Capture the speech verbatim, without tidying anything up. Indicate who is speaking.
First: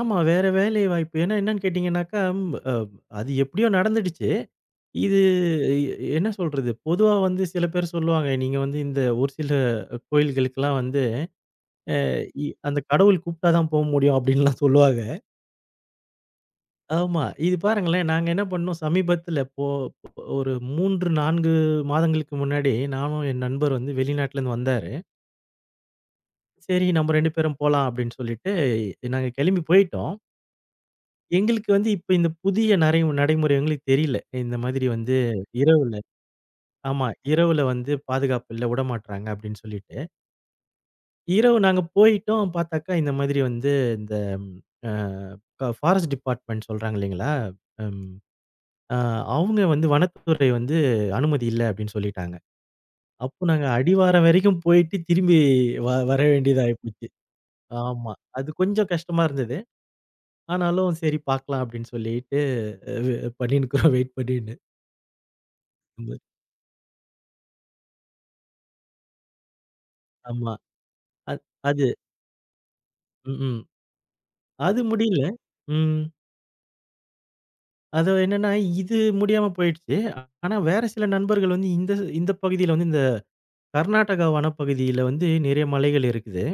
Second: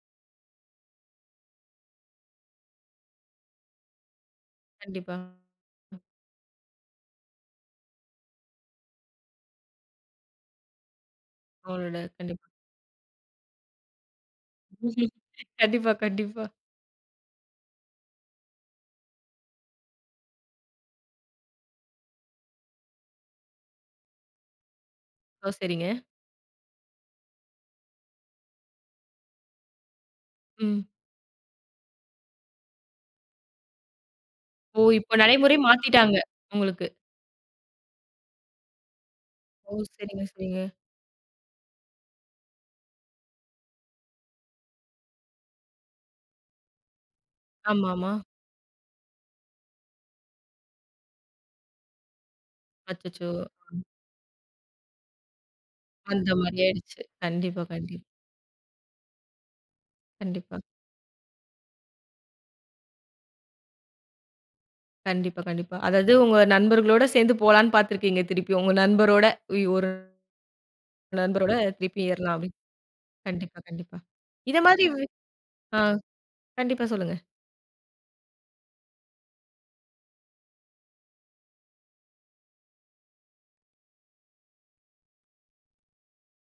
Speaker 1: ஆமா. வேற வேலை வாய்ப்பு. ஏன்னா என்னன்னு கேட்டீங்கன்னாக்கா, ம் அ அது எப்படியோ நடந்துடுச்சு,
Speaker 2: கண்டிப்பா.
Speaker 1: இது. இ என்ன சொல்றது? பொதுவா வந்து சில பேரு சொல்லுவாங்க. நீங்க வந்து இந்த ஒரு சில கோயில்களுக்கெல்லாம் வந்து,
Speaker 2: அவரோட.
Speaker 1: அ
Speaker 2: கண்டிப்பா.
Speaker 1: இ அந்த கடவுள் கூப்ட்டா தான் போ முடியும், அப்படின்லாம் சொல்லுவாங்க.
Speaker 2: கண்டிப்பா, கண்டிப்பா.
Speaker 1: ஆமா. இது பாருங்களேன்! நாங்க என்ன பண்ணோம்? சமீபத்தில போ ஒரு மூன்று, நான்கு மாதங்களுக்கு முன்னாடி, நானும் என் நண்பர் வந்து வெளிநாட்ல இருந்து வந்தாரு.
Speaker 2: ஓ, சரிங்க!
Speaker 1: சரி, நம்ம ரெண்டு பேரும் போலாம், அப்படின்னு சொல்லிட்டு, இ நாங்க கிளம்பி போயிட்டோம்.
Speaker 2: ம்.
Speaker 1: எங்களுக்கு வந்து இப்ப இந்த புதிய நரை நடைமுறை எங்களுக்கு தெரியில. இந்த
Speaker 2: ஓ!
Speaker 1: மாதிரி
Speaker 2: இப்போ
Speaker 1: வந்து
Speaker 2: நடைமுறை
Speaker 1: இரவுல
Speaker 2: மாத்திட்டாங்க? உங்களுக்கு.
Speaker 1: ஆமா. இரவுல வந்து பாதுகாப்பு இல்ல. உட மாட்றாங்க அப்படின்னு
Speaker 2: ஓ!
Speaker 1: சொல்லிட்டு.
Speaker 2: சரிங்க, சரிங்க.
Speaker 1: இரவு நாங்க போயிட்டோம், பார்த்தாக்க இந்த மாதிரி வந்து, இந்த அ ப பாரஸ்ட் டிபார்ட்மென்ட் சொல்றாங்க இல்லைங்களா? ம்.
Speaker 2: ஆமாமா.
Speaker 1: ஆ. அவங்க வந்து வனத்துறை வந்து அனுமதி இல்ல, அப்படின்னு சொல்லிட்டாங்க.
Speaker 2: அச்சச்சோ!
Speaker 1: அப்போ நாங்க அடிவாரம் வரைக்கும் போயிட்டு, திரும்பி வ
Speaker 2: அந்த
Speaker 1: வரவேண்டியதா
Speaker 2: மாரியாயிடுச்சு!
Speaker 1: ஆயிப்போச்சு.
Speaker 2: கண்டிப்பா, கண்டி
Speaker 1: ஆமா. அது கொஞ்சம் கஷ்டமா இருந்தது.
Speaker 2: கண்டிப்பா.
Speaker 1: ஆனாலும் சரி பார்க்கலாம், அப்படின்னு சொல்லிட்டு. வு பண்ணிண்ணு இருக்கோம், வெயிட் பண்ணின்னு.
Speaker 2: கண்டிப்பா, கண்டிப்பா. அதாது உங்க நண்பர்களோட சேர்ந்து போலாம்ன்னு பார்த்திருக்கீங்க. திருப்பி உங்க நண்பரோட, உய் ஒரு
Speaker 1: ஆமா! அத்
Speaker 2: நண்பரோட
Speaker 1: அது
Speaker 2: திருப்பி ஏறலாமே. கண்டிப்பா
Speaker 1: ம்ஹும்.
Speaker 2: கண்டிப்பா. இத
Speaker 1: அது
Speaker 2: மாதிரி வே
Speaker 1: முடில்ல.
Speaker 2: அ.
Speaker 1: ம்.
Speaker 2: கண்டிப்பா, சொல்லுங்க.
Speaker 1: அது என்னன்னா, இது முடியாம போயிடுச்சு. ஆனா வேறு சில நண்பர்கள் வந்து இந்த இந்த பகுதில வந்து, இந்த கர்நாடகா வனப்பகுதியில வந்து நிறைய மலைகள் இருக்குது.